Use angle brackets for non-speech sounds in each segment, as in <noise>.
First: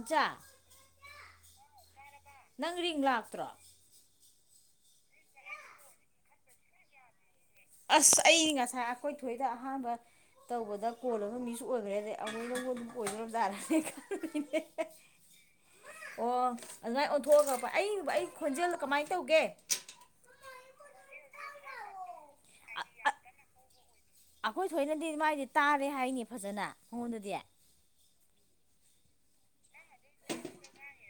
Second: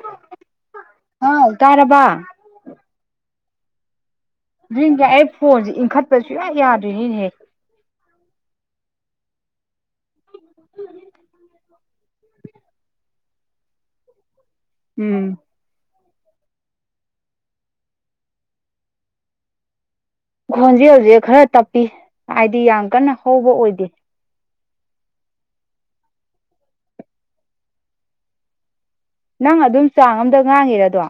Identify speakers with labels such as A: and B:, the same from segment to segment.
A: ꯏꯆꯥ
B: ꯑꯥꯎ ꯇꯥꯔꯕ
A: ꯅꯪ ꯔꯤꯡ ꯂꯥꯛꯇ꯭ꯔꯣ
B: ꯔꯤꯡ ꯂꯥꯛꯑꯦ ꯐꯣꯟꯁꯦ ꯏꯟꯈꯠꯄ ꯁꯨꯛꯌꯥ ꯌꯥꯗ꯭ꯔꯤꯅꯤꯍꯦ
A: ꯑꯁ ꯑꯩ ꯉꯁꯥꯏ ꯑꯩꯈꯣꯏ ꯊꯣꯏꯗ ꯑꯍꯥꯟꯕ ꯇꯧꯕꯗ ꯀꯣꯜ ꯑꯃ ꯃꯤꯁ ꯑꯣꯏꯒ꯭ꯔꯦꯅꯦ ꯑꯃꯨꯛꯅ ꯑꯃꯨꯛ ꯑꯣꯏꯗꯧꯔꯕ ꯖꯥꯠꯂ ꯈꯪꯗꯦꯅꯦꯍꯦ
B: ꯎꯝ
A: ꯑꯣ ꯑꯗꯨꯃꯥꯏꯅ ꯑꯣꯟꯊꯣꯛꯑꯒ ꯄꯥꯏ ꯑꯩ ꯑꯩ ꯈꯣꯟꯖꯦꯜ ꯀꯃꯥꯏꯅ ꯇꯧꯒꯦ
B: ꯈꯣꯟꯖꯦꯜꯁꯦ ꯈꯔ ꯇꯞꯄꯤ ꯍꯥꯏꯗꯤ ꯌꯥꯝ ꯀꯟꯅ ꯍꯧꯕ ꯑꯣꯏꯗꯦ
A: ꯑꯩꯈꯣꯏ ꯊꯣꯏꯅꯗꯤ ꯃꯥꯏꯗꯤ ꯇꯥꯔꯦ ꯍꯥꯏꯅꯦ ꯐꯖꯅ ꯃꯉꯣꯟꯗꯗꯤ
B: ꯅꯪ ꯑꯗꯨꯝ ꯆꯥꯡ ꯑꯝꯗ ꯉꯥꯡꯉꯤꯔꯑꯗꯣ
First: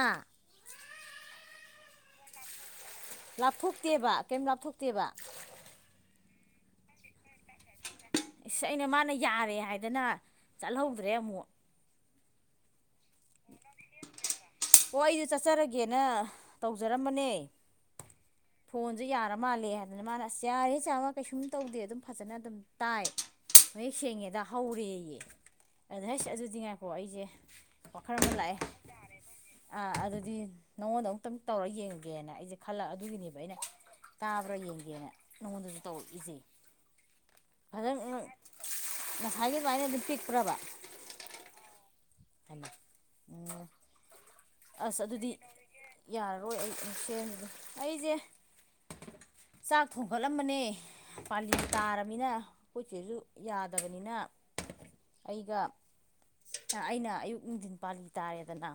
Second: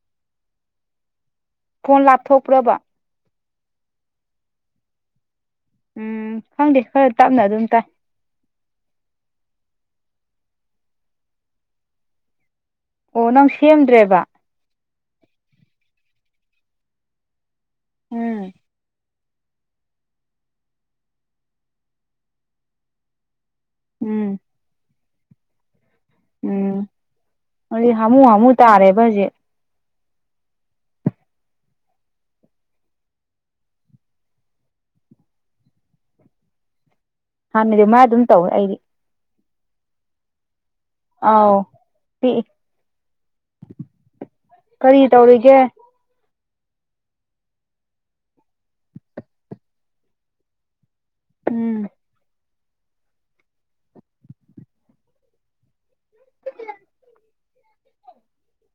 A: ꯑꯥ
B: ꯐꯣꯟ ꯂꯥꯞꯊꯣꯛꯄ꯭ꯔꯕ
A: ꯂꯥꯞꯊꯣꯛꯇꯦꯕ ꯀꯩꯝ ꯂꯥꯞꯊꯣꯛꯇꯦꯕ
B: ꯎꯝ ꯈꯪꯗꯦ ꯈꯔ ꯇꯞꯅ ꯑꯗꯨꯝ ꯇꯥꯏ
A: ꯏꯁ ꯑꯩꯅ ꯃꯥꯅ ꯌꯥꯔꯦ ꯍꯥꯏꯗꯅ ꯆꯠꯍꯧꯗ꯭ꯔꯦ ꯑꯃꯨꯛ
B: ꯑꯣ ꯅꯪ ꯁꯦꯝꯗ꯭ꯔꯦꯕ
A: ꯍꯣ ꯑꯩꯗꯣ ꯆꯠꯆꯔꯒꯦꯅ ꯇꯧꯖꯔꯝꯕꯅꯦ
B: ꯎꯝ
A: ꯐꯣꯟ ꯖꯤꯛ ꯌꯥꯔ ꯃꯥꯜꯂꯦ ꯍꯥꯏꯗꯅ ꯃꯥꯅ ꯑꯁ ꯌꯥꯔꯦ ꯆꯦꯌꯥꯏꯃ ꯀꯩꯁꯨꯝ ꯇꯧꯗꯦ ꯑꯗꯨꯝ ꯐꯖꯅ ꯑꯗꯨꯝ ꯇꯥꯏ ꯃꯌꯦꯛ
B: ꯎꯝ
A: ꯁꯦꯡꯉꯦꯗ ꯍꯧꯔꯦꯌꯦ ꯑꯗ ꯍꯩꯁ ꯑꯗꯨꯗꯤ ꯉꯥꯏꯈꯣ
B: ꯎꯝ
A: ꯑꯩꯖꯦ
B: ꯑꯗꯨꯗꯤ ꯍꯥꯃꯨ ꯍꯥꯃꯨ ꯇꯥꯔꯦꯕ ꯍꯧꯖꯤꯛ
A: ꯑꯥ ꯑꯗꯨꯗꯤ ꯅꯉꯣꯟꯗ ꯑꯃꯨꯛꯇꯪ ꯇꯧꯔꯒ ꯌꯦꯡꯉꯒꯦꯅ ꯑꯩꯁꯦ ꯈꯜꯂ ꯑꯗꯨꯒꯤꯅꯦꯕ ꯑꯩꯅ ꯇꯥꯕ꯭ꯔꯥ ꯌꯦꯡꯒꯦꯅ ꯅꯉꯣꯟꯗꯁꯨ ꯇꯧꯔꯛꯏꯁꯦ
B: ꯍꯥꯟꯅꯒꯤ ꯑꯗꯨꯃꯥꯏꯅ ꯑꯗꯨꯝ ꯇꯧꯋꯦ ꯑꯩꯗꯤ
A: ꯅꯍꯥꯟꯒꯩ ꯑꯗꯨꯃꯥꯏꯅ ꯑꯗꯨꯝ ꯄꯤꯛꯄ꯭ꯔꯕ
B: ꯑꯥꯎ ꯄꯤꯛꯏ
A: ꯍꯩꯃ ꯑꯁ
B: ꯀꯔꯤ
A: ꯑꯗꯨꯗꯤ
B: ꯇꯧꯔꯤꯒꯦ
A: ꯌꯥꯔ <unintelligible> ꯑꯩꯁꯦ ꯆꯥꯛ ꯊꯣꯡꯒꯠꯂꯝꯕꯅꯦ ꯄꯥꯜꯂꯤ
B: ꯎꯝ
A: ꯇꯥꯔꯃꯤꯅ ꯑꯩꯈꯣꯏ ꯆꯦꯁꯨ ꯌꯥꯗꯕꯅꯤꯅ ꯑꯩꯒ ꯑꯥ ꯑꯩꯅ ꯑꯌꯨꯛ ꯅꯨꯡꯗꯤꯟ ꯄꯥꯜꯂꯤ ꯇꯥꯔꯦꯗꯅ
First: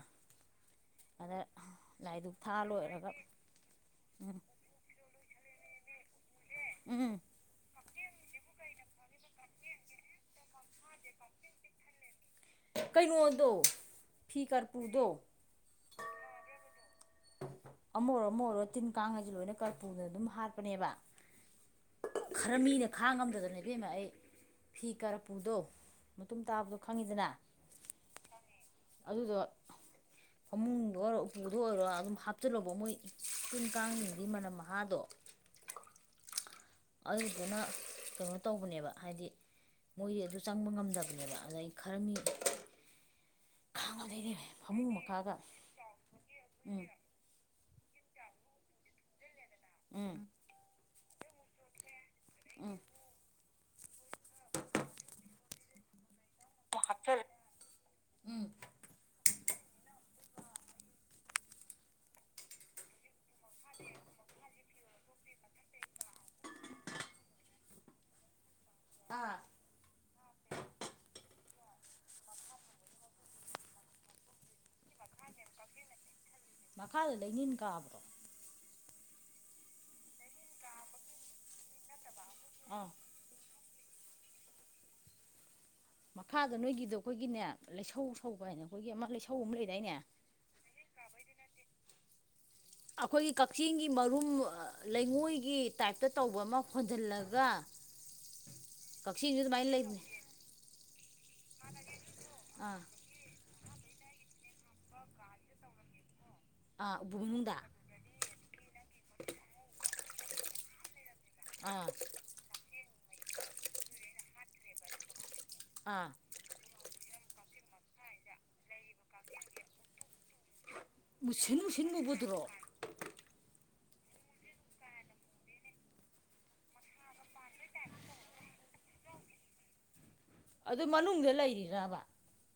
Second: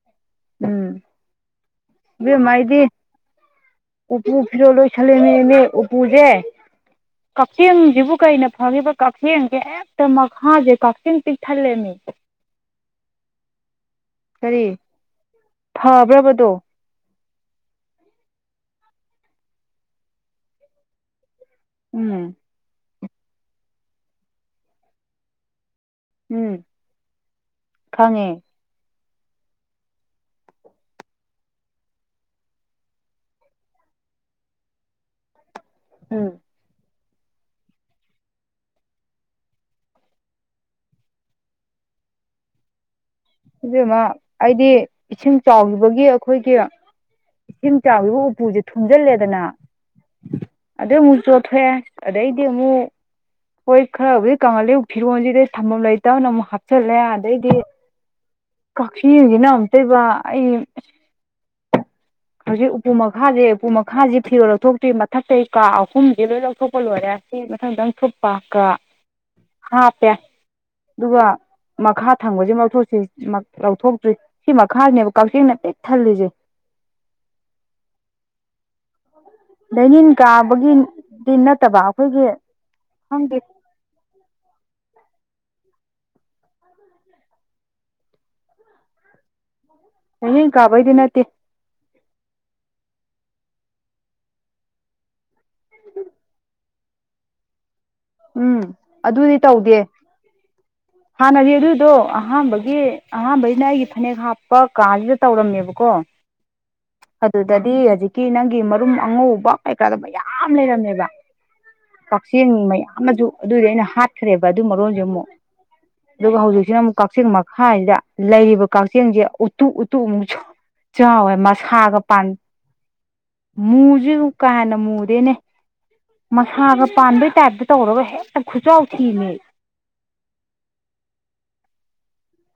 B: ꯎꯝ
A: ꯑꯗ ꯂꯥꯏꯙꯨꯛ
B: ꯏꯕꯦꯝꯃ
A: ꯊꯥ
B: ꯑꯩꯗꯤ
A: ꯂꯣꯏꯔꯒ
B: ꯎꯄꯨ ꯐꯤꯔꯣꯜ ꯂꯣꯏꯁꯟ ꯂꯝꯃꯤꯅꯦꯃꯤ ꯎꯄꯨꯁꯦ
A: ꯎꯝ
B: ꯀꯛꯆꯦꯡ ꯖꯤꯕꯨ ꯀꯩꯅ ꯐꯒꯦꯕ ꯀꯥꯛꯆꯦꯡꯁꯦ ꯍꯦꯛꯇ ꯃꯈꯥꯁꯦ ꯀꯥꯛꯆꯦꯡ ꯄꯤꯛ ꯊꯜꯂꯦꯃꯤ
A: ꯀꯩꯅꯣꯗꯣ ꯐꯤ
B: ꯀꯔꯤ
A: ꯀꯔꯄꯨꯔꯗꯣ
B: ꯐꯕ꯭ꯔꯕ ꯑꯗꯣ
A: ꯑꯃ ꯑꯣꯏꯔꯣ ꯑꯃ ꯑꯣꯏꯔꯣ ꯇꯤꯟ ꯀꯥꯡ ꯍꯥꯏꯁꯦ ꯂꯣꯏꯅ ꯀꯥꯔꯄꯨꯅ ꯑꯗꯨꯝ ꯍꯥꯠꯄꯅꯦꯕ
B: ꯎꯝ
A: ꯈꯔ ꯃꯤꯅ ꯈꯥꯡ ꯉꯝꯗꯗꯅ ꯏꯕꯦꯝꯃ ꯑꯩ ꯐꯤ ꯀꯥꯔꯄꯨꯗꯣ ꯃꯇꯨꯡ
B: ꯎꯝ
A: ꯇꯥꯕꯗꯣ ꯈꯪꯉꯤꯗꯅ
B: ꯈꯪꯉꯦ
A: ꯑꯗꯨꯗꯣ ꯐꯃꯨꯡꯗ ꯑꯣꯏꯔꯣ ꯎꯄꯨꯗ ꯑꯣꯏꯔꯣ ꯑꯗꯨꯝ ꯍꯥꯞꯆꯤꯜꯂꯣꯕ ꯃꯣꯏ ꯇꯤꯟ ꯀꯥꯡꯖꯤꯡꯖꯤꯒꯤ ꯃꯅꯝ ꯃꯍꯥꯗꯣ
B: ꯎꯝ
A: ꯑꯗꯨꯗꯨꯅ ꯀꯩꯅꯣ ꯇꯧꯕꯅꯦꯕ ꯍꯥꯏꯗꯤ ꯃꯣꯏꯗꯤ ꯑꯗꯨ ꯆꯪꯕ ꯉꯝꯗꯕꯅꯦꯕ ꯑꯗꯩ ꯈꯔꯃꯤ
B: ꯏꯕꯦꯝꯃ ꯑꯩꯗꯤ ꯏꯁꯤꯡ ꯆꯥꯎꯒꯤꯕꯒꯤ ꯑꯩꯈꯣꯏꯒꯤ
A: ꯎꯝ
B: ꯏꯁꯤꯡ ꯆꯥꯎꯒꯤꯕ ꯎꯄꯨꯁꯦ ꯊꯨꯝꯖꯤꯜꯂꯦꯗꯅ
A: ꯎꯝ
B: ꯑꯗꯨ ꯑꯃꯨꯛ ꯆꯣꯠꯊꯣꯛꯑꯦ ꯑꯗꯩꯗꯤ ꯑꯃꯨꯛ ꯍꯣꯏ ꯈꯔꯕꯨꯗꯤ ꯀꯪꯍꯜꯂꯦꯕꯨ ꯐꯤꯔꯣꯟꯁꯤꯗꯤ ꯊꯝꯐꯝ ꯂꯩꯇꯕꯅ ꯑꯃꯨꯛ ꯍꯥꯞꯆꯤꯜꯂꯦ ꯑꯗꯩꯗꯤ
A: ꯎꯝ
B: ꯀꯥꯛꯆꯦꯡꯖꯤꯅ ꯑꯃꯨꯛꯇꯣꯏꯕ ꯑꯩ ꯑꯁ
A: <inaudible>
B: ꯍꯧꯖꯤꯛ ꯎꯄꯨ ꯃꯈꯥꯁꯦ ꯎꯄꯨ ꯃꯈꯥꯁꯦ ꯐꯤꯔꯣꯜ ꯂꯧꯊꯣꯛꯇꯦ ꯃꯊꯛꯇꯩ ꯀꯥ ꯑꯍꯨꯝꯗꯤ ꯂꯣꯏ ꯂꯧꯊꯣꯛꯄ ꯂꯣꯏꯔꯦ ꯃꯊꯪ ꯃꯊꯪ ꯊꯨꯞꯄ ꯀꯥ
A: ꯑꯥ
B: ꯍꯥꯞꯄꯦ ꯑꯗꯨꯒ ꯃꯈꯥ ꯊꯪꯕꯖꯤꯃ ꯂꯧꯊꯣꯛꯇ꯭ꯔꯤ ꯂꯧꯊꯣꯛꯇ꯭ꯔꯤ ꯁꯤ ꯃꯈꯥꯁꯤꯅꯦꯕ ꯀꯛꯆꯦꯡꯅ ꯄꯤꯛ ꯊꯜꯂꯤꯁꯦ
A: ꯃꯈꯥꯗ ꯂꯩꯅꯤꯟ ꯀꯥꯕ꯭ꯔꯣ
B: ꯂꯥꯏꯅꯤꯟ ꯀꯥꯕꯒꯤꯗꯤ ꯅꯠꯇꯕ ꯑꯈꯣꯏꯒꯤ
A: ꯑꯥ
B: ꯈꯪꯗꯦ <inaudible>
A: ꯃꯈꯥꯗ ꯅꯣꯏꯒꯤꯗꯣ ꯑꯈꯣꯏꯒꯤꯅꯦ ꯂꯩꯁꯧ ꯁꯧꯕ ꯍꯥꯏꯅ ꯑꯈꯣꯏꯒꯤ ꯑꯃ ꯂꯩꯁꯧ ꯑꯃ ꯂꯩꯗꯥꯏꯅꯦ
B: ꯂꯩꯅꯤꯟ ꯀꯥꯕꯩꯗꯤ ꯅꯠꯇꯦ
A: ꯑꯈꯣꯏꯒꯤ ꯀꯛꯆꯦꯡꯒꯤ ꯃꯔꯨꯝ ꯂꯩꯉꯣꯏꯒꯤ ꯇꯥꯏꯞꯇ ꯇꯧꯕ ꯑꯃ ꯍꯣꯟꯖꯜꯂꯒ
B: ꯎꯝ ꯑꯗꯨꯗꯤ ꯇꯧꯗꯦ
A: ꯂꯩꯕꯅꯦ
B: ꯍꯥꯟꯅ <unintelligible> ꯑꯍꯥꯟꯕꯒꯤ
A: ꯑꯥ
B: ꯑꯍꯥꯟꯕꯩ ꯑꯩꯒꯤ ꯐꯅꯦꯛ ꯍꯥꯞꯄ ꯀꯥꯁꯤꯗ ꯇꯧꯔꯝꯃꯦꯕꯀꯣ
A: ꯑꯥ ꯎꯄꯨ ꯃꯅꯨꯡꯗ
B: ꯑꯗꯨꯗꯗꯤ ꯍꯧꯖꯤꯛꯀꯤ ꯅꯪꯒꯤ ꯃꯔꯨꯝ ꯑꯉꯧꯕ ꯀꯩꯀꯥꯗꯣ ꯃꯌꯥꯝ ꯂꯩꯔꯝꯃꯦꯕ
A: ꯑꯥ
B: ꯀꯛꯆꯦꯡ ꯃꯌꯥꯝ ꯃꯖꯨ ꯑꯗꯨꯏꯗꯤ ꯑꯩꯅ ꯍꯥꯠꯈ꯭ꯔꯦꯕ ꯑꯗꯨ ꯃꯔꯣꯟꯖꯦ ꯑꯃꯨꯛ
A: ꯑꯥ
B: ꯑꯗꯨꯒ ꯍꯧꯖꯤꯛꯁꯤꯅ ꯑꯃꯨꯛ ꯀꯛꯆꯦꯡ ꯈꯥꯖꯤꯗ ꯂꯩꯔꯤꯕ ꯀꯛꯆꯦꯡꯁꯦ ꯎꯇꯨꯄ ꯎꯇꯨꯄ ꯃꯨꯛ ꯆꯥꯎꯋꯦ
A: ꯃꯨꯁꯤꯟ ꯃꯨꯁꯤꯟ
B: ꯃꯁꯥꯒ ꯄꯥꯟ
A: ꯃꯨꯕꯗꯨꯔꯣ
B: ꯃꯨ ꯖꯨ ꯀꯥ ꯍꯦꯟꯅꯥ ꯃꯨꯗꯦꯅꯦ ꯃꯁꯥꯒ ꯄꯥꯟꯕꯩ ꯇꯥꯏꯞ ꯇꯧꯔꯒ ꯍꯦꯛꯇ ꯈꯨꯆꯥꯎ ꯊꯤꯃꯤ
A: ꯑꯗꯨ ꯃꯅꯨꯡꯗ ꯂꯩꯔꯤꯔꯕ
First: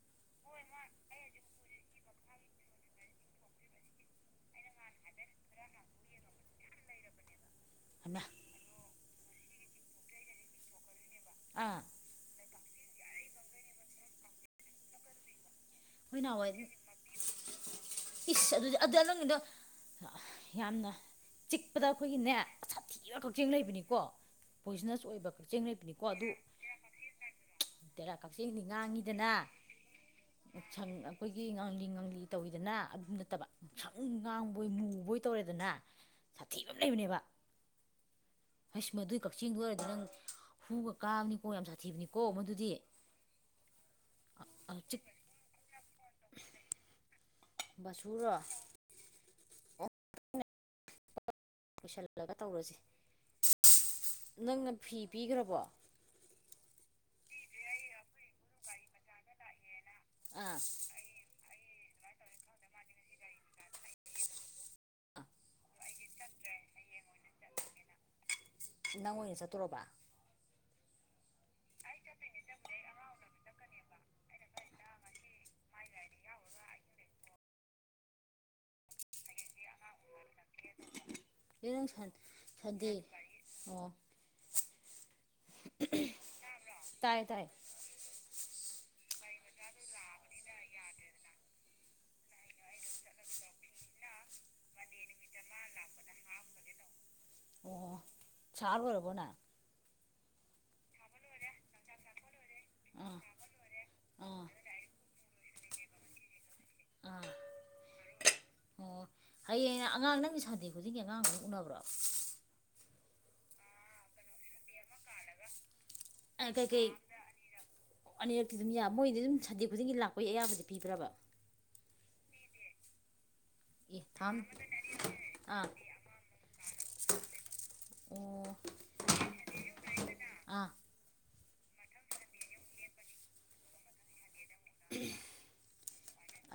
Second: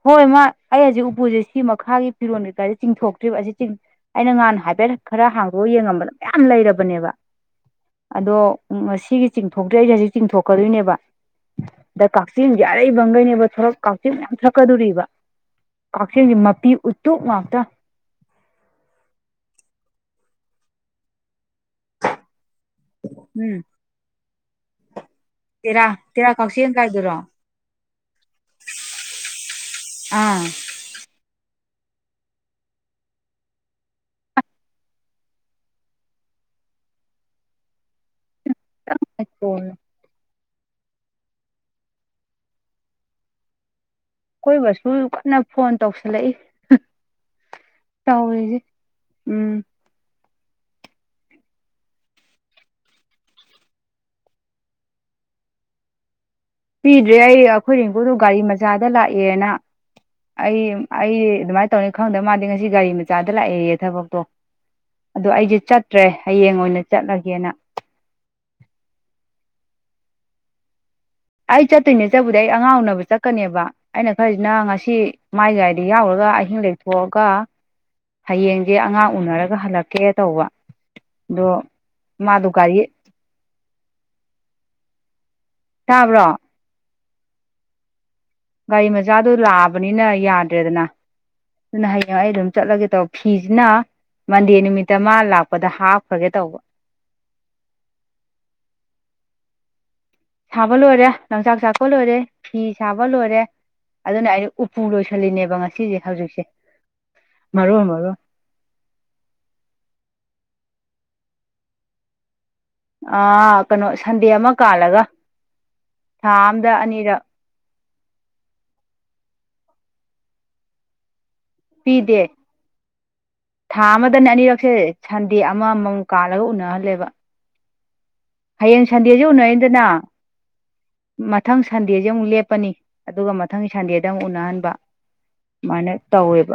B: ꯍꯣꯏ ꯃꯥ ꯑꯩ ꯍꯧꯖꯤꯛ ꯎꯄꯨꯁꯤ ꯁꯤ ꯃꯈꯥꯒꯤ ꯐꯤꯔꯣꯟ ꯀꯩꯀꯥꯥꯁꯦ ꯆꯤꯡꯊꯣꯛꯇ꯭ꯔꯤꯕ ꯑꯁꯤ ꯆꯤꯡ ꯑꯩꯅ ꯉꯍꯥꯟ ꯍꯥꯏꯐꯦꯠ ꯈꯔ ꯍꯥꯡꯗꯣꯀꯑꯥ ꯌꯦꯡꯉꯝꯕꯗ ꯃꯌꯥꯝ ꯂꯩꯔꯕꯅꯦꯕ
A: ꯍꯩꯃꯥ
B: ꯑꯗꯣ ꯉꯁꯤꯒꯤ ꯆꯤꯡꯊꯣꯛꯠꯔꯤ ꯑꯩꯁꯦ ꯍꯧꯖꯤꯛ ꯆꯤꯡꯊꯣꯛꯀꯗꯣꯏꯅꯦꯕ
A: ꯑꯥ
B: ꯑꯗ ꯀꯥꯛ ꯀꯛꯆꯦꯡ ꯑꯥꯔꯩꯕꯥꯒꯩꯅꯦꯕꯥ ꯊꯣꯔꯛ ꯀꯛꯆꯦꯡ ꯃꯌꯥꯝ ꯊꯣꯛꯂꯛꯀꯗꯣꯔꯤꯕꯥ
A: ꯈꯣꯏ ꯅꯍꯥꯟꯋꯥꯏꯗꯤ ꯏꯁ ꯑꯗꯨꯗꯤ ꯑꯗ ꯅꯪꯒꯤꯗꯣ ꯌꯥꯝꯅ ꯆꯤꯛꯄꯗ ꯑꯩꯈꯣꯏꯒꯤ ꯅꯦ ꯁꯥꯊꯤꯕ ꯀꯛꯆꯦꯡ
B: ꯎꯝ
A: ꯂꯩꯕꯅꯤꯀꯣ ꯄꯣꯏꯖꯅꯁ ꯑꯣꯏꯕ ꯀꯛꯆꯦꯡ
B: ꯇꯦꯔꯥ
A: ꯂꯩꯕꯅꯤꯀꯣ ꯑꯗꯨ
B: ꯇꯦꯔꯥ ꯀꯛꯆꯦꯡ ꯀꯥꯏꯗꯨꯔꯣ
A: ꯇꯦꯔꯥ ꯀꯛꯆꯦꯡꯗꯤ ꯉꯥꯡꯉꯤꯗꯅ
B: ꯑꯥ
A: ꯁꯪ ꯑꯈꯣꯏꯒꯤ ꯉꯥꯡꯂꯤ ꯉꯥꯡꯂꯤ ꯇꯧꯋꯤꯗꯅ ꯑꯗꯨ ꯅꯠꯇꯕ ꯉꯁꯪ ꯉꯥꯡꯕꯣꯏ ꯃꯨꯕꯣꯏ ꯇꯧꯔꯦꯗꯅ ꯁꯥꯊꯤ ꯑꯃ ꯂꯩꯕꯅꯦꯕ ꯍꯥꯏꯁ ꯃꯗꯨꯏ ꯀꯛꯆꯦꯡꯗꯣ
B: ꯑꯩꯈꯣꯏ
A: ꯑꯣꯏꯔꯗꯤ ꯅꯪ ꯍꯨꯒ ꯀꯥꯕꯅꯤꯀꯣ ꯌꯥꯝ ꯁꯥꯊꯤꯕꯅꯤꯀꯣ ꯃꯗꯨꯗꯤ
B: ꯀꯣꯏ
A: ꯑꯗꯨ
B: ꯕꯁꯨꯖꯨ ꯀꯟꯅ ꯐꯣꯟ ꯇꯧꯁꯜꯂꯛꯏ ꯍ
A: ꯕꯁꯨꯨꯨꯔꯣ
B: ꯎꯝ
A: <unintelligible> ꯂꯣꯏꯁꯤꯜꯂꯒ ꯇꯧꯔꯁꯦ ꯅꯪꯅ ꯐꯤ ꯄꯤꯒ꯭ꯔꯕꯣ
B: ꯄꯤꯗ꯭ꯔꯤ ꯑꯩ ꯑꯩꯈꯣꯏ ꯔꯦꯡꯒꯣꯗꯣ ꯒꯥꯔꯤ ꯃꯆꯥꯗ ꯂꯥꯛꯑꯦꯅ
A: ꯑꯥ
B: ꯑꯩ ꯑꯩ ꯑꯗꯨꯃꯥꯏꯅ ꯇꯧꯅꯤ ꯈꯪꯗꯝꯅ ꯃꯥꯗꯤ ꯉꯁꯤ ꯒꯥꯔꯤ ꯃꯆꯥꯗ ꯂꯥꯛꯑꯦꯌꯦ ꯊꯕꯛꯇꯣ ꯑꯗꯣ ꯑꯩꯖꯦ ꯆꯠꯇ꯭ꯔꯦ ꯍꯌꯦꯡ ꯑꯣꯏꯅ ꯆꯠꯂꯒꯦꯅ
A: ꯅꯪ ꯑꯣꯏꯅ ꯆꯠꯇꯣꯔꯕ
B: ꯑꯩ ꯆꯠꯇꯣꯏꯅꯦ ꯆꯠꯄꯨꯗꯤ ꯑꯩ ꯑꯉꯥꯡ ꯎꯅꯕ ꯆꯠꯀꯅꯦꯕ ꯑꯩꯅ ꯈꯜꯂꯤꯁꯤꯅ ꯉꯁꯤ ꯃꯥꯏ ꯒꯥꯔꯤꯗ ꯌꯥꯎꯒ꯭ꯔꯒ ꯑꯍꯤꯡ ꯂꯩꯊꯣꯛꯑꯒ ꯍꯌꯦꯡꯖꯦ ꯑꯉꯥꯡ ꯎꯅꯔꯒ ꯍꯜꯂꯛꯀꯦ ꯇꯧꯕ ꯑꯗꯣ
A: ꯑꯗꯨ ꯅꯪ ꯁꯟ
B: ꯃꯥꯗꯣ ꯒꯥꯔꯤ
A: ꯁꯟꯗꯦ ꯑꯣ
B: ꯇꯥꯕ꯭ꯔꯣ
A: ꯇꯥꯏꯌꯦ ꯇꯥꯏ
B: ꯆꯥꯗꯣ ꯂꯥꯛꯑꯕꯅꯤꯅ ꯌꯥꯗ꯭ꯔꯦꯗꯅ ꯑꯗꯨꯅ ꯍꯌꯦꯡ ꯑꯩ ꯑꯗꯨꯝ ꯆꯠꯂꯒꯦ ꯇꯧꯕ ꯐꯤꯁꯤꯅ ꯃꯟꯗꯦ ꯅꯨꯃꯤꯠꯇ ꯃꯥ ꯂꯥꯛꯄꯗ ꯍꯥꯞꯈ꯭ꯔꯒꯦ ꯇꯧꯕ
A: ꯑꯣ ꯁꯥ ꯂꯣꯏꯔꯕꯣ ꯅꯪ
B: ꯁꯥꯕ ꯂꯣꯏꯔꯦ ꯂꯪꯆꯥꯛ ꯆꯥꯛꯄ ꯂꯣꯏꯔꯦ ꯐꯤ ꯁꯥꯕ
A: ꯑꯥ
B: ꯂꯣꯏꯔꯦ ꯑꯗꯨꯅ
A: ꯑꯥ
B: ꯑꯩꯖꯦ ꯎꯄꯨ ꯂꯣꯏꯁꯤꯜꯂꯤꯅꯦꯕ ꯉꯁꯤꯁꯦ ꯍꯧꯖꯤꯛꯁꯦ
A: ꯑꯥ
B: ꯃꯔꯣꯟ ꯃꯔꯣꯟ
A: ꯍꯌꯦꯡꯅ ꯑꯉꯥꯡ ꯅꯪꯖꯦ ꯁꯥꯟꯗꯦ ꯈꯨꯗꯤꯡꯒꯤ ꯑꯉꯥꯡ ꯑꯗꯨꯝ ꯎꯅꯕ꯭ꯔꯣ
B: ꯑꯥ ꯀꯩꯅꯣ ꯁꯟꯗꯦ ꯑꯃ ꯀꯥꯜꯂꯒ ꯊꯥ
A: ꯑꯦ
B: ꯑꯃꯗ
A: ꯀꯩꯀꯩ
B: ꯑꯅꯤꯔꯛ
A: ꯑꯅꯤꯔꯛꯇꯤ ꯑꯗꯨꯝ ꯌꯥ ꯃꯣꯏꯗꯤ ꯑꯗꯨꯝ ꯁꯟꯗꯦ ꯈꯨꯗꯤꯡꯒꯤ ꯂꯥꯛꯄꯩ ꯑꯌꯥꯕꯗꯤ ꯄꯤꯕ꯭ꯔꯕ
B: ꯄꯤꯗꯦ ꯊꯥ
A: ꯑꯦ
B: ꯑꯃꯗ
A: ꯊꯥꯝ
B: ꯑꯅꯤꯔꯛꯁꯦ ꯁꯟꯗꯦ
A: ꯑꯥ
B: ꯑꯃꯃꯝ ꯀꯥꯜꯂꯒ ꯎꯅꯍꯜꯂꯦꯕ
A: ꯑꯣ
B: ꯍꯌꯦꯡ ꯁꯟꯗꯦꯁꯤ ꯎꯅꯔꯅꯤꯗꯅ
A: ꯑꯥ
B: ꯃꯊꯪ ꯁꯟꯗꯦꯁꯦ ꯑꯃꯨꯛ ꯂꯦꯞꯄꯥꯅꯤ ꯑꯗꯨꯒ ꯃꯊꯪꯒꯤ ꯁꯟꯗꯦꯗ ꯑꯃꯨꯛ ꯎꯅꯍꯟ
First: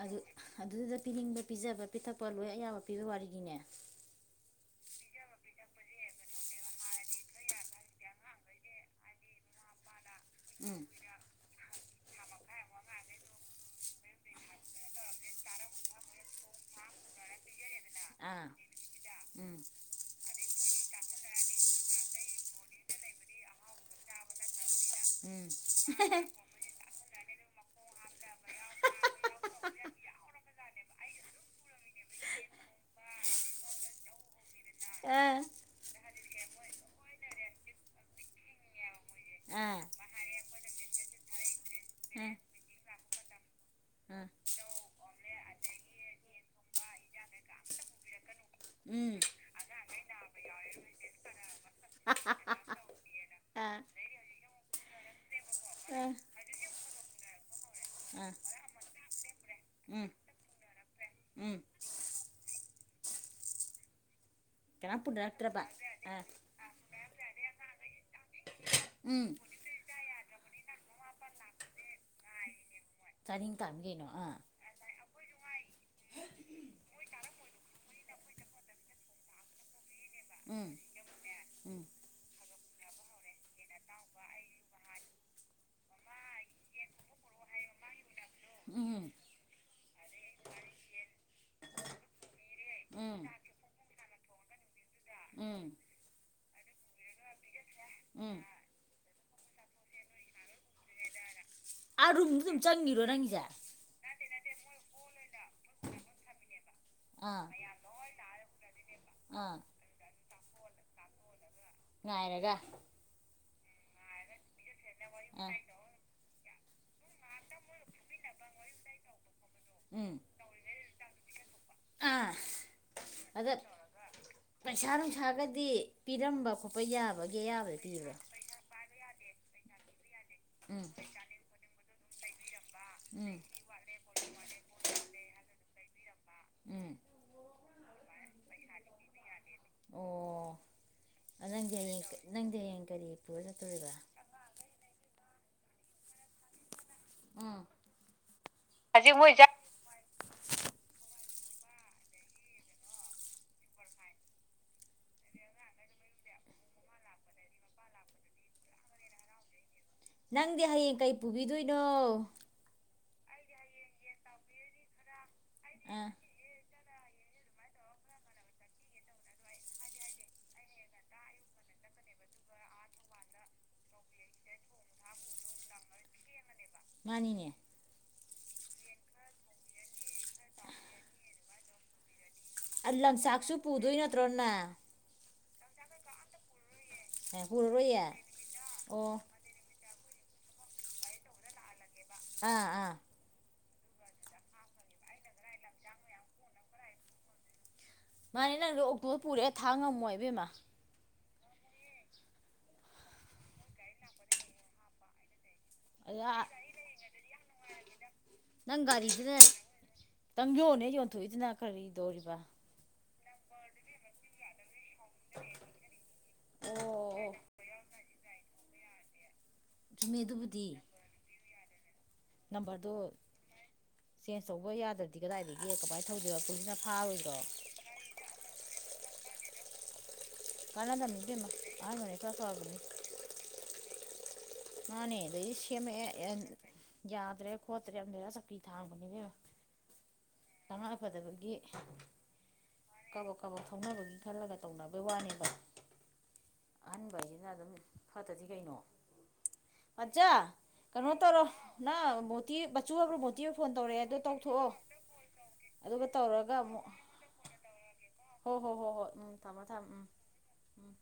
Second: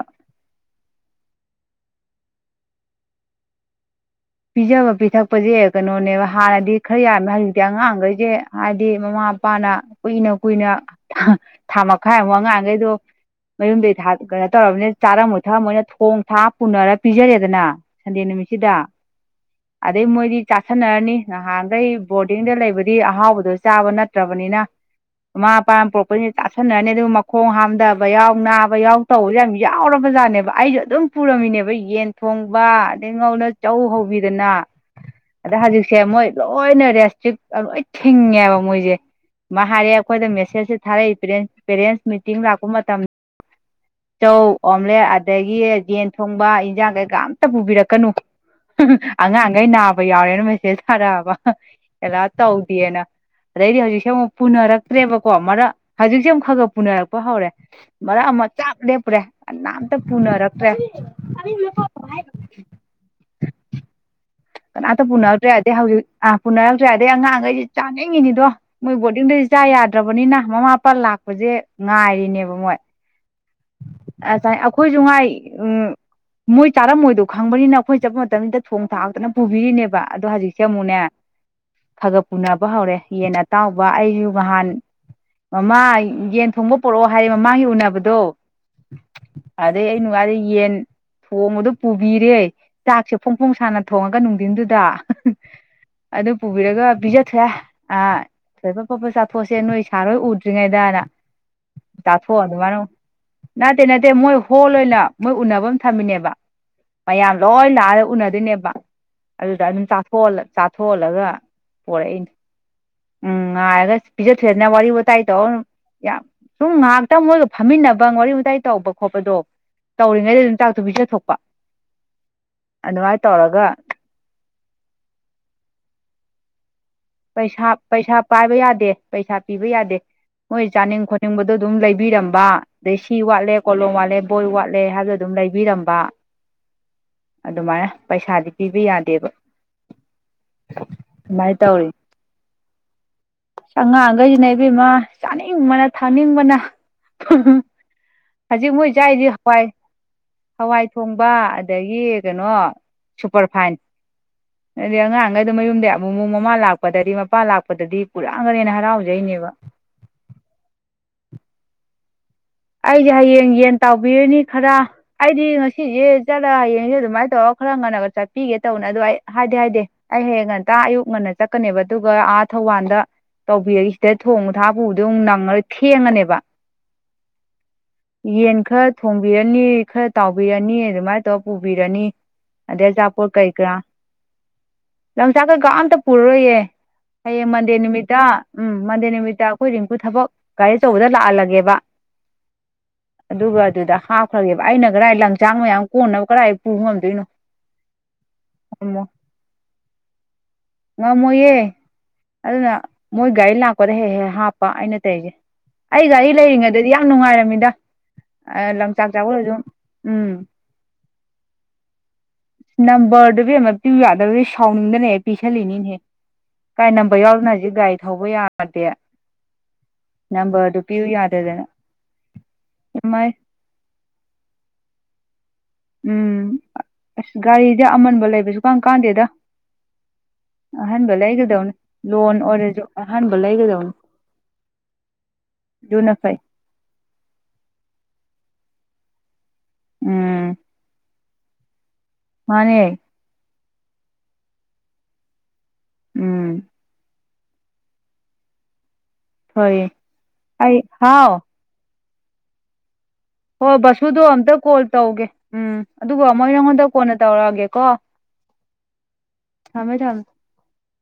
A: ꯑꯗꯨ ꯑꯗꯨꯗꯨꯗ ꯄꯤꯅꯤꯡꯕ ꯄꯤꯖꯕ ꯄꯤꯊꯛꯄ ꯂꯣꯏ ꯑꯌꯥꯕ ꯄꯤꯕꯩ ꯋꯥꯔꯤꯅꯤꯅꯦ
B: ꯄꯤꯖꯕ ꯄꯤꯊꯛꯄꯁꯦ ꯀꯩꯅꯣꯅꯦꯕ ꯍꯥꯟꯅꯗꯤ ꯈꯔ ꯌꯥꯔꯝꯃꯦ ꯍꯧꯖꯤꯛꯇꯤ ꯑꯉꯥꯡꯈꯩꯁꯦ ꯍꯥꯏꯗꯤ ꯃꯃꯥ ꯃꯄꯥꯅ ꯀꯨꯏꯅ ꯀꯨꯏꯅ
A: ꯎꯝ
B: ꯊꯥ ꯃꯈꯥꯏ ꯑꯃꯨꯛ ꯑꯉꯥꯡꯈꯩꯗꯣ ꯃꯌꯨꯝꯗꯩ ꯊ ꯀꯩꯅꯣ ꯇꯧꯔꯝꯅꯤꯅ ꯆꯥꯔꯝꯃꯣꯏ ꯊꯛꯑꯝꯃꯣꯏꯅ ꯊꯣꯡ ꯊꯥꯛꯑ ꯄꯨꯅꯔ ꯄꯤꯖꯔꯦꯗꯅ ꯁꯟꯗꯦ
A: ꯑꯥ
B: ꯅꯨꯃꯤꯠꯁꯤꯗ
A: <inaudible>
B: ꯑꯗꯩ ꯃꯣꯏꯗꯤ ꯆꯥꯁꯟꯅꯔꯅꯤ ꯅꯍꯥꯟꯗꯩ ꯕꯣꯔꯗꯤꯡꯗ ꯂꯩꯕꯗꯤ ꯑꯍꯥꯎꯕꯗꯣ ꯆꯥꯕ ꯅꯠꯇ꯭ꯔꯕꯅꯤꯅ
A: ꯎꯝ
B: ꯃꯃꯥ ꯃꯄꯥꯅ ꯄꯨꯔꯛꯄꯁꯤꯡ ꯆꯥꯁꯟꯅꯔꯅꯤ ꯑꯗꯨꯒ ꯃ ꯈꯣꯡ ꯍꯥꯝꯊꯕ ꯌꯥꯎ ꯅꯥꯕ ꯌꯥꯎ ꯇꯧꯕꯁꯦ ꯌꯥꯝ ꯌꯥꯎꯔꯕꯖꯥꯠꯅꯦꯕ ꯑꯩꯁꯨ ꯑꯗꯨꯝ ꯄꯨꯔꯝꯃꯤꯅꯦꯕ ꯌꯦꯟ ꯊꯣꯡ ꯊꯣꯡꯕ ꯑꯗꯩ ꯉꯩꯗꯅ ꯆꯧ ꯍꯧ ꯕꯤꯗꯅ
A: ꯑ
B: ꯑꯗ ꯍꯧꯖꯤꯛꯁꯦ ꯃꯣꯏ ꯂꯣꯏꯅ ꯔꯦꯁꯇ꯭ꯔꯤꯛ ꯂꯣꯏ ꯊꯤꯡꯉꯦꯕ ꯃꯣꯏꯁꯦ
A: ꯑ
B: ꯃꯥ
A: ꯑ
B: ꯍꯥꯏꯔꯦ ꯑꯩꯈꯣꯏꯗ ꯃꯦꯁꯦꯁꯁꯦ ꯊꯥꯔꯛꯏ ꯄꯦꯔꯦꯟꯁ ꯃꯤꯇꯤꯡ ꯂꯥꯛꯄ ꯃꯇꯝ ꯆꯧ ꯑꯣꯝꯂꯦꯠ ꯑꯗꯒꯤ ꯌꯦꯟ ꯊꯣꯡꯕ ꯏꯟꯁꯥꯡ ꯀꯩꯀꯥ ꯑꯝꯇ ꯄꯨꯕꯤꯔꯛꯀꯅꯨ
A: ꯎꯝ
B: ꯑꯉꯥꯡꯈꯩ ꯅꯥꯕ ꯌꯥꯎꯔꯦꯅ ꯃꯦꯁꯦꯁ ꯊꯥꯔꯛꯑꯕ
A: ꯑ
B: ꯑꯦꯂꯥꯔꯠ ꯇꯧꯗꯦꯅ ꯑꯗꯩꯗꯤ ꯍꯧꯖꯤꯛꯁꯦ ꯑꯃꯨꯛ ꯄꯨꯅꯔꯛꯇ꯭ꯔꯦꯕꯀꯣ ꯃꯔꯛ
A: ꯑ
B: ꯍꯖꯤꯛꯁꯦ ꯑꯃꯨꯛ ꯈꯔ ꯈꯔ ꯄꯨꯅꯔꯛꯄ ꯍꯧꯔꯦ
A: ꯑ
B: ꯃꯔꯛ ꯑꯃ ꯆꯞ ꯂꯦꯞꯄꯨꯔꯦ ꯀꯅꯥꯝꯇ
A: ꯎꯝ
B: ꯄꯨꯅꯔꯛꯇ꯭ꯔꯦ
A: ꯎꯝ ꯀꯅꯥꯝ
B: ꯀꯅꯥꯝꯇ ꯄꯨꯅꯔꯛꯇ꯭ꯔꯦ
A: ꯄꯨꯅꯔꯛꯇ꯭ꯔꯕ
B: ꯑꯗꯩ ꯍꯧꯖꯤꯛ
A: ꯑ
B: ꯑꯥ ꯄꯨꯅꯔꯛꯇ꯭ꯔꯦ ꯑꯗꯩ ꯑꯉꯥꯡꯈꯩꯁꯤ ꯆꯥꯅꯤꯡꯉꯤꯅꯤꯗꯣ ꯃꯣꯏ
A: ꯎꯝ
B: ꯕꯣꯔꯗꯤꯡꯗꯩ ꯆꯥ ꯌꯥꯗ꯭ꯔꯕꯅꯤꯅ ꯃꯃꯥ ꯃꯄꯥ ꯂꯥꯛꯄꯁꯦ ꯉꯥꯏꯔꯤꯅꯦꯕ ꯃꯣꯏ
A: ꯆꯥꯅꯤꯡ ꯇꯥꯝꯅꯤ ꯀꯩꯅꯣ ꯑꯥ
B: ꯑꯁꯥꯏ ꯑꯩꯈꯣꯏꯁꯨ ꯉꯥꯏ ꯎꯝ ꯃꯣꯏ ꯆꯥꯔꯝꯃꯣꯏꯗꯣ ꯈꯪꯕꯅꯤꯅ ꯑꯩꯈꯣꯏ ꯆꯠꯄ ꯇꯝꯗ ꯊꯣꯡ ꯊꯥꯛꯇꯅ ꯄꯨꯕꯤꯔꯤꯅꯦꯕ ꯑꯗꯣ ꯍꯧꯖꯤꯛꯁꯦ
A: ꯎꯝ
B: ꯑꯃꯨꯛꯅꯦ ꯈꯔ
A: ꯎꯝ
B: ꯈꯔ ꯄꯨꯅ ꯕ ꯍꯧꯔꯦ ꯌꯦꯟ ꯑꯇꯥꯎꯕ ꯑꯩꯁꯨ ꯅꯍꯥꯟ ꯃꯃꯥ ꯌꯦꯟ ꯊꯣꯡꯕ ꯄꯣꯔꯛꯑꯣ ꯍꯥꯏꯔꯦ ꯃꯃꯥꯡꯒꯤ ꯎꯅꯕꯗꯣ
A: ꯎꯝ
B: ꯑꯗꯩ ꯑꯩ ꯅꯨꯉꯥꯂ ꯌꯦꯟ ꯊꯣꯡꯕꯗꯣ ꯄꯨꯕꯤꯔꯦ ꯆꯥꯛꯁꯦ
A: ꯎꯝ
B: ꯐꯣꯡ ꯐꯣꯡ ꯁꯥꯅ ꯊꯣꯡꯉꯒ ꯅꯨꯡꯊꯤꯟꯗꯨꯗ
A: ꯎꯝ
B: ꯑꯗꯨ ꯄꯨꯕꯤꯔꯒ ꯄꯤꯖꯊꯣꯛꯑꯦ ꯑꯥ
A: ꯎꯝ
B: ꯊꯣꯏꯕ ꯄꯕꯠ ꯆꯥꯊꯣꯛꯑꯣꯁꯦ ꯅꯣꯏ ꯁꯥꯔꯍꯣꯏ ꯎꯗ꯭ꯔꯤꯉꯩꯗꯅ
A: ꯑꯥ
B: ꯆꯥꯊꯣꯛ
A: ꯔꯨꯝꯗꯨꯗ ꯗꯨꯝ
B: ꯑꯗꯨꯃꯥꯏꯅ
A: ꯆꯪꯉꯤꯔꯣ ꯅꯪ
B: ꯅꯠꯇꯦ ꯅꯠꯇꯦ ꯃꯣꯏ ꯍꯣꯜ ꯑꯣꯏꯅ ꯃꯣꯏ ꯎꯅꯕꯝ ꯊꯝꯃꯤꯅꯦꯕ ꯃꯌꯥꯝ
A: ꯑꯥ
B: ꯂꯣꯏ ꯂꯥꯛꯑꯒ ꯎꯅꯗꯣꯏꯅꯦꯕ
A: ꯑꯥ
B: ꯑꯗꯨꯗ ꯑꯗꯨꯝ ꯆ ꯆꯥꯊꯣ ꯆꯥꯊꯣꯛꯍꯜꯂꯒ ꯄꯣꯔꯛꯏꯅꯦ
A: ꯉꯥꯏꯔꯒ
B: ꯎꯝ ꯉꯥꯏꯔꯒ ꯄꯤꯖ ꯁꯦꯅ ꯋꯥꯔꯤ ꯋꯥꯇꯥꯏ ꯇꯧꯔ
A: ꯑꯥ
B: ꯎꯝ ꯌꯥꯝ ꯁꯨꯝ ꯉꯍꯥꯛꯇꯪ ꯃꯣꯏꯒ ꯐꯝꯃꯤꯟꯅ ꯕ ꯋꯥꯔꯤ ꯋꯥꯇꯥꯏ ꯇꯧꯕ ꯈꯣꯠꯄꯗꯣ
A: ꯎꯝ
B: ꯇꯧꯔꯤꯉꯩꯗꯨꯗ ꯑꯗꯨꯝ ꯋꯥꯛꯇꯣ ꯄꯤꯖꯊꯣꯛꯄ
A: ꯑꯥ
B: ꯑꯗꯨꯃꯥꯏꯅ
A: ꯑꯗ
B: ꯇꯧꯔꯒ
A: ꯄꯩꯁꯥ ꯅꯨꯡꯁꯥꯒꯗꯤ ꯄꯤꯔꯝꯕ ꯈꯣ
B: ꯄꯩꯁꯥ ꯄꯩꯁꯥ ꯄꯥꯏꯕ ꯌꯥꯗꯦ ꯄꯩꯁꯥ ꯄꯤꯕ ꯌꯥꯗꯦ ꯃꯣꯏ
A: ꯎꯝ
B: ꯆꯥꯅꯤꯡ ꯈꯣꯠꯅꯤꯡꯕꯗꯣ ꯑꯗꯨꯝ ꯂꯩ ꯕꯤꯔꯝꯕ ꯑꯗꯩ ꯁꯤ
A: ꯎꯝ
B: ꯋꯥꯠꯂꯦ ꯀꯣꯂꯣꯝ ꯋꯥꯠꯂꯦ ꯕꯣꯏ ꯋꯥꯠꯂꯦ ꯍꯥꯏꯕꯗꯣ ꯑꯗꯨꯝ ꯂꯩꯕꯤꯔꯝꯕ
A: ꯎꯝ
B: ꯑꯗꯨꯃꯥꯏꯅ ꯄꯩꯁꯥꯗꯤ ꯄꯤꯕ ꯌꯥꯗꯦꯕ
A: ꯑꯣ
B: ꯗꯨꯃꯥꯏ
A: ꯅꯪꯗꯤ
B: ꯇꯧꯔꯤ
A: ꯍꯌꯦꯡ ꯅꯪꯗꯤ ꯍꯌꯦꯡ ꯀꯔꯤ ꯄꯨꯔ
B: ꯑꯁ
A: ꯆꯠꯇꯧꯔꯤꯕ
B: ꯑꯉꯥꯡꯈꯩꯁꯤꯅ ꯏꯕꯦꯝꯃ ꯆꯥꯅꯤꯡꯕꯅ ꯊꯥꯅꯤꯡꯕꯅ
A: ꯎꯝ
B: <unintelligible> ꯍꯧꯖꯤꯛ ꯃꯣꯏ ꯆꯥꯏꯖꯦ ꯍꯋꯥꯏ ꯍꯋꯥꯏ ꯊꯣꯡ ꯕ ꯑꯗꯒꯤ ꯀꯩꯅꯣ ꯁꯨꯄꯔ ꯐꯥꯏꯟ ꯑꯗꯗꯤ ꯑꯉꯥꯡꯒꯩꯗꯣ ꯃꯌꯨꯝꯗꯩ ꯑꯃꯨꯛ ꯃꯨꯛ ꯃꯃꯥ ꯂꯥꯛ ꯄꯗꯗꯤ ꯃꯄꯥꯥ ꯂꯥꯛꯄꯗꯗꯤ ꯄꯨꯔꯥꯛꯑꯝꯒꯅꯤꯅ ꯍꯔꯥꯎꯖꯩꯅꯦꯕ
A: ꯅꯪꯗꯤ ꯍꯌꯦꯡ ꯀꯩ ꯄꯨꯕꯤꯗꯣꯏꯅꯣ
B: ꯑꯩꯁꯦ ꯍꯌꯦꯡ ꯌꯦꯟ ꯇꯥꯎꯕꯤꯔꯅꯤ ꯈꯔ ꯑꯩꯗꯤ ꯉꯁꯤꯁꯦ
A: ꯑꯥ
B: ꯆꯠꯂ ꯍꯌꯦꯡ ꯑꯩꯖꯦ ꯑꯗꯨꯃꯥꯏꯅ ꯇꯧꯔꯒ ꯈꯔ ꯉꯟꯅꯒ ꯆꯠꯄꯤꯒꯦ ꯇꯧꯅꯦ ꯑꯗꯨ ꯑꯩ ꯍꯥꯏꯗꯤ ꯍꯥꯏꯗꯤ ꯑꯩ ꯍꯌꯦꯡ ꯉꯟꯇ ꯑꯌꯨꯛ ꯉꯟꯅ ꯆꯠꯀꯅꯤꯕ ꯑꯗꯨꯒ ꯑꯥ ꯊꯧꯕꯥꯜꯗ ꯇꯧꯕꯤꯔꯒꯦ ꯁꯤꯗ ꯊꯣꯡꯕ ꯊꯥꯛ ꯄꯨꯕꯗꯣ ꯑꯃꯨꯛ ꯅꯪꯉꯔꯣꯏ ꯊꯦꯡꯉꯅꯤꯕ
A: ꯃꯥꯅꯤꯅꯦ
B: ꯌꯦꯟ ꯈꯔ ꯊꯣꯡꯕꯤꯔꯅꯤ ꯈꯔ ꯇꯥꯎꯕꯤꯔꯅꯤ ꯑꯗꯨꯃꯥꯏꯅ ꯇꯧꯔ ꯄꯨꯕꯤꯔꯅꯤ ꯑꯗꯩ
A: ꯑ
B: ꯑꯆꯥꯄꯣꯠ
A: ꯂꯪꯆꯥꯛꯁꯨ ꯄꯨꯗꯣꯏ ꯅꯠꯇ꯭ꯔꯣ ꯅꯪ
B: ꯆꯥꯛ ꯀꯩꯀꯥ ꯑꯝꯇ ꯄꯨꯔꯔꯣꯏꯌꯦ
A: ꯑꯦ
B: ꯍꯌꯦꯡ ꯃꯟꯗꯦ
A: ꯄꯨꯔꯔꯣꯏꯌꯦ
B: ꯅꯨꯃꯤꯠꯇ ꯎꯝ ꯃꯟꯗꯦ
A: ꯑꯣ
B: ꯅꯨꯃꯤꯠꯇ ꯑꯩꯈꯣꯏ ꯑꯈꯣꯏ ꯊꯕꯛ ꯒꯥꯔꯤ ꯑꯆꯧꯕꯗ ꯂꯥꯛꯍꯜꯂꯒꯦꯕ
A: ꯑꯥ ꯑꯥ
B: ꯑꯗꯨꯒ ꯑꯗꯨꯗ ꯍꯥꯞꯈ꯭ꯔꯒꯦꯕ ꯑꯩꯅ ꯀꯗꯥꯥꯏ ꯂꯪꯆꯥꯛ ꯃꯌꯥꯝ ꯀꯣꯟꯅꯕ ꯀꯗꯥꯥꯏ ꯄꯨꯕ ꯉꯝꯗꯣꯏꯅꯣ
A: ꯃꯥꯅꯦ ꯅꯪꯗꯣ
B: ꯉꯝꯃꯣ
A: ꯑꯣꯛꯇꯣꯗ ꯄꯨꯔꯦ ꯊꯥꯡ ꯉꯝꯃꯣꯏ ꯏꯕꯦꯝꯃ
B: ꯉꯝꯃꯣꯏꯌꯦ ꯑꯗꯨꯅ ꯃꯣꯏ ꯒꯥꯔꯤ ꯂꯥꯛꯄꯗ ꯍꯦꯛ ꯍꯦꯛ ꯍꯥꯞꯄ ꯑꯩꯅ ꯇꯩꯖꯦ ꯑꯩ
A: ꯑꯗ
B: ꯒꯥꯔꯤ ꯂꯩꯔꯤꯉꯩꯗꯗꯤ ꯌꯥꯝ ꯅꯨꯡꯉꯥꯏꯔꯝꯃꯤꯗ ꯂꯪꯆꯥꯛ ꯆꯥꯛꯄ ꯑꯣꯏꯔꯁꯨ ꯑꯗꯨꯝ ꯎꯝ
A: ꯇꯟꯌꯣꯟ ꯍꯦꯛ ꯌꯣꯟꯊꯣꯛꯏꯗꯨꯅ ꯀꯔꯤꯗꯧꯔꯤꯕ
B: ꯑꯗꯨꯕꯦꯝꯃ ꯄꯤꯌꯨ ꯌꯥꯗꯕꯩ ꯁꯥꯎꯅꯤꯡꯗꯅꯍꯦꯛ ꯄꯤꯁꯜꯂꯤꯅꯤꯅꯦꯍꯦ ꯀꯥꯏ
A: ꯑꯣ
B: ꯅꯝꯕꯔ
A: ꯑꯣ
B: ꯌꯥꯎꯗꯅ ꯍꯧꯖꯤꯛ ꯒꯥꯔꯤ ꯊꯧꯕ ꯌꯥꯗꯦ
A: ꯆꯨꯝꯃꯦ ꯑꯗꯨꯕꯨꯗꯤ
B: ꯅꯝꯕꯔ ꯗꯨ ꯄꯤꯌꯨ ꯌꯥꯗꯗꯅ
A: ꯅꯝꯕꯔꯗꯣ
B: ꯏꯃꯥꯏ
A: ꯆꯦꯟꯖ ꯇꯧꯕ ꯌꯥꯗ꯭ꯔꯗꯤ ꯀꯗꯥꯏꯗꯒꯤ ꯀꯃꯥꯏꯅ ꯇꯧꯗꯣꯏꯕ
B: ꯎꯝ
A: ꯄꯨꯂꯤꯁꯅ ꯐꯥꯔꯣꯏꯗ꯭ꯔꯣ
B: ꯑꯁ ꯒꯥꯔꯤꯗꯤ ꯑꯃꯟꯕ ꯂꯩꯕ ꯁꯨꯡꯀꯥꯟ ꯀꯥꯟꯗꯦꯗ ꯑꯍꯟꯕ
A: ꯀꯥꯟꯅꯗꯕꯅꯤ ꯏꯕꯦꯝꯃ
B: ꯂꯩꯒꯗꯧꯅꯦ
A: ꯑꯍꯟ
B: ꯂꯣꯟ ꯑꯣꯏꯔꯁꯨ ꯑꯍꯟꯕ ꯂꯩꯒꯗꯧꯅꯤ
A: ꯃꯥꯟꯅꯦ ꯑꯗꯩꯗ
B: ꯑꯗꯨꯅ
A: ꯁꯦꯝꯃꯛꯑꯦ
B: ꯐꯩ
A: ꯌꯥꯗ꯭ꯔꯦ ꯈꯣꯠꯇ꯭ꯔꯦ ꯌꯥꯝ ꯚꯦꯔꯥ ꯁꯛꯀ꯭ꯔꯤ ꯊꯥꯡꯕꯅꯤ ꯏꯕꯦꯝꯃ ꯇꯉꯥꯏ ꯐꯗꯕꯒꯤ
B: ꯃꯥꯟꯅꯦ
A: ꯀꯕꯛ ꯀꯕꯛ ꯊꯧꯅꯕꯒꯤ ꯈꯜꯂꯒ ꯇꯧꯅꯕ ꯋꯥꯅꯤ
B: ꯎꯝ
A: ꯐꯥꯗꯗꯤ ꯀꯩꯅꯣ
B: ꯐꯩꯌꯦ
A: ꯃꯥꯆ
B: ꯑꯩ
A: ꯀꯩꯅꯣ
B: ꯍꯥꯎ
A: ꯇꯧꯔꯣ ꯅꯪ ꯃꯣꯇꯤꯞ
B: ꯍꯣꯏ ꯕꯥꯁꯨꯗꯣ ꯑꯝꯇ ꯀꯣꯜ ꯇꯧꯒꯦ ꯎꯝ ꯑꯗꯨꯒ ꯃꯣꯏ
A: ꯇꯧꯔꯒ
B: ꯅꯪꯉꯣꯟꯗ
A: ꯑꯃꯨꯛ
B: ꯀꯣꯟꯅ ꯇꯧꯔꯛꯑꯒꯦ ꯀꯣ ꯍ
A: ꯍꯣ ꯍꯣ ꯍꯣ ꯍꯣ ꯎꯝ ꯊꯝꯃꯣ ꯊꯝꯃꯣ ꯎꯝ ꯎꯝ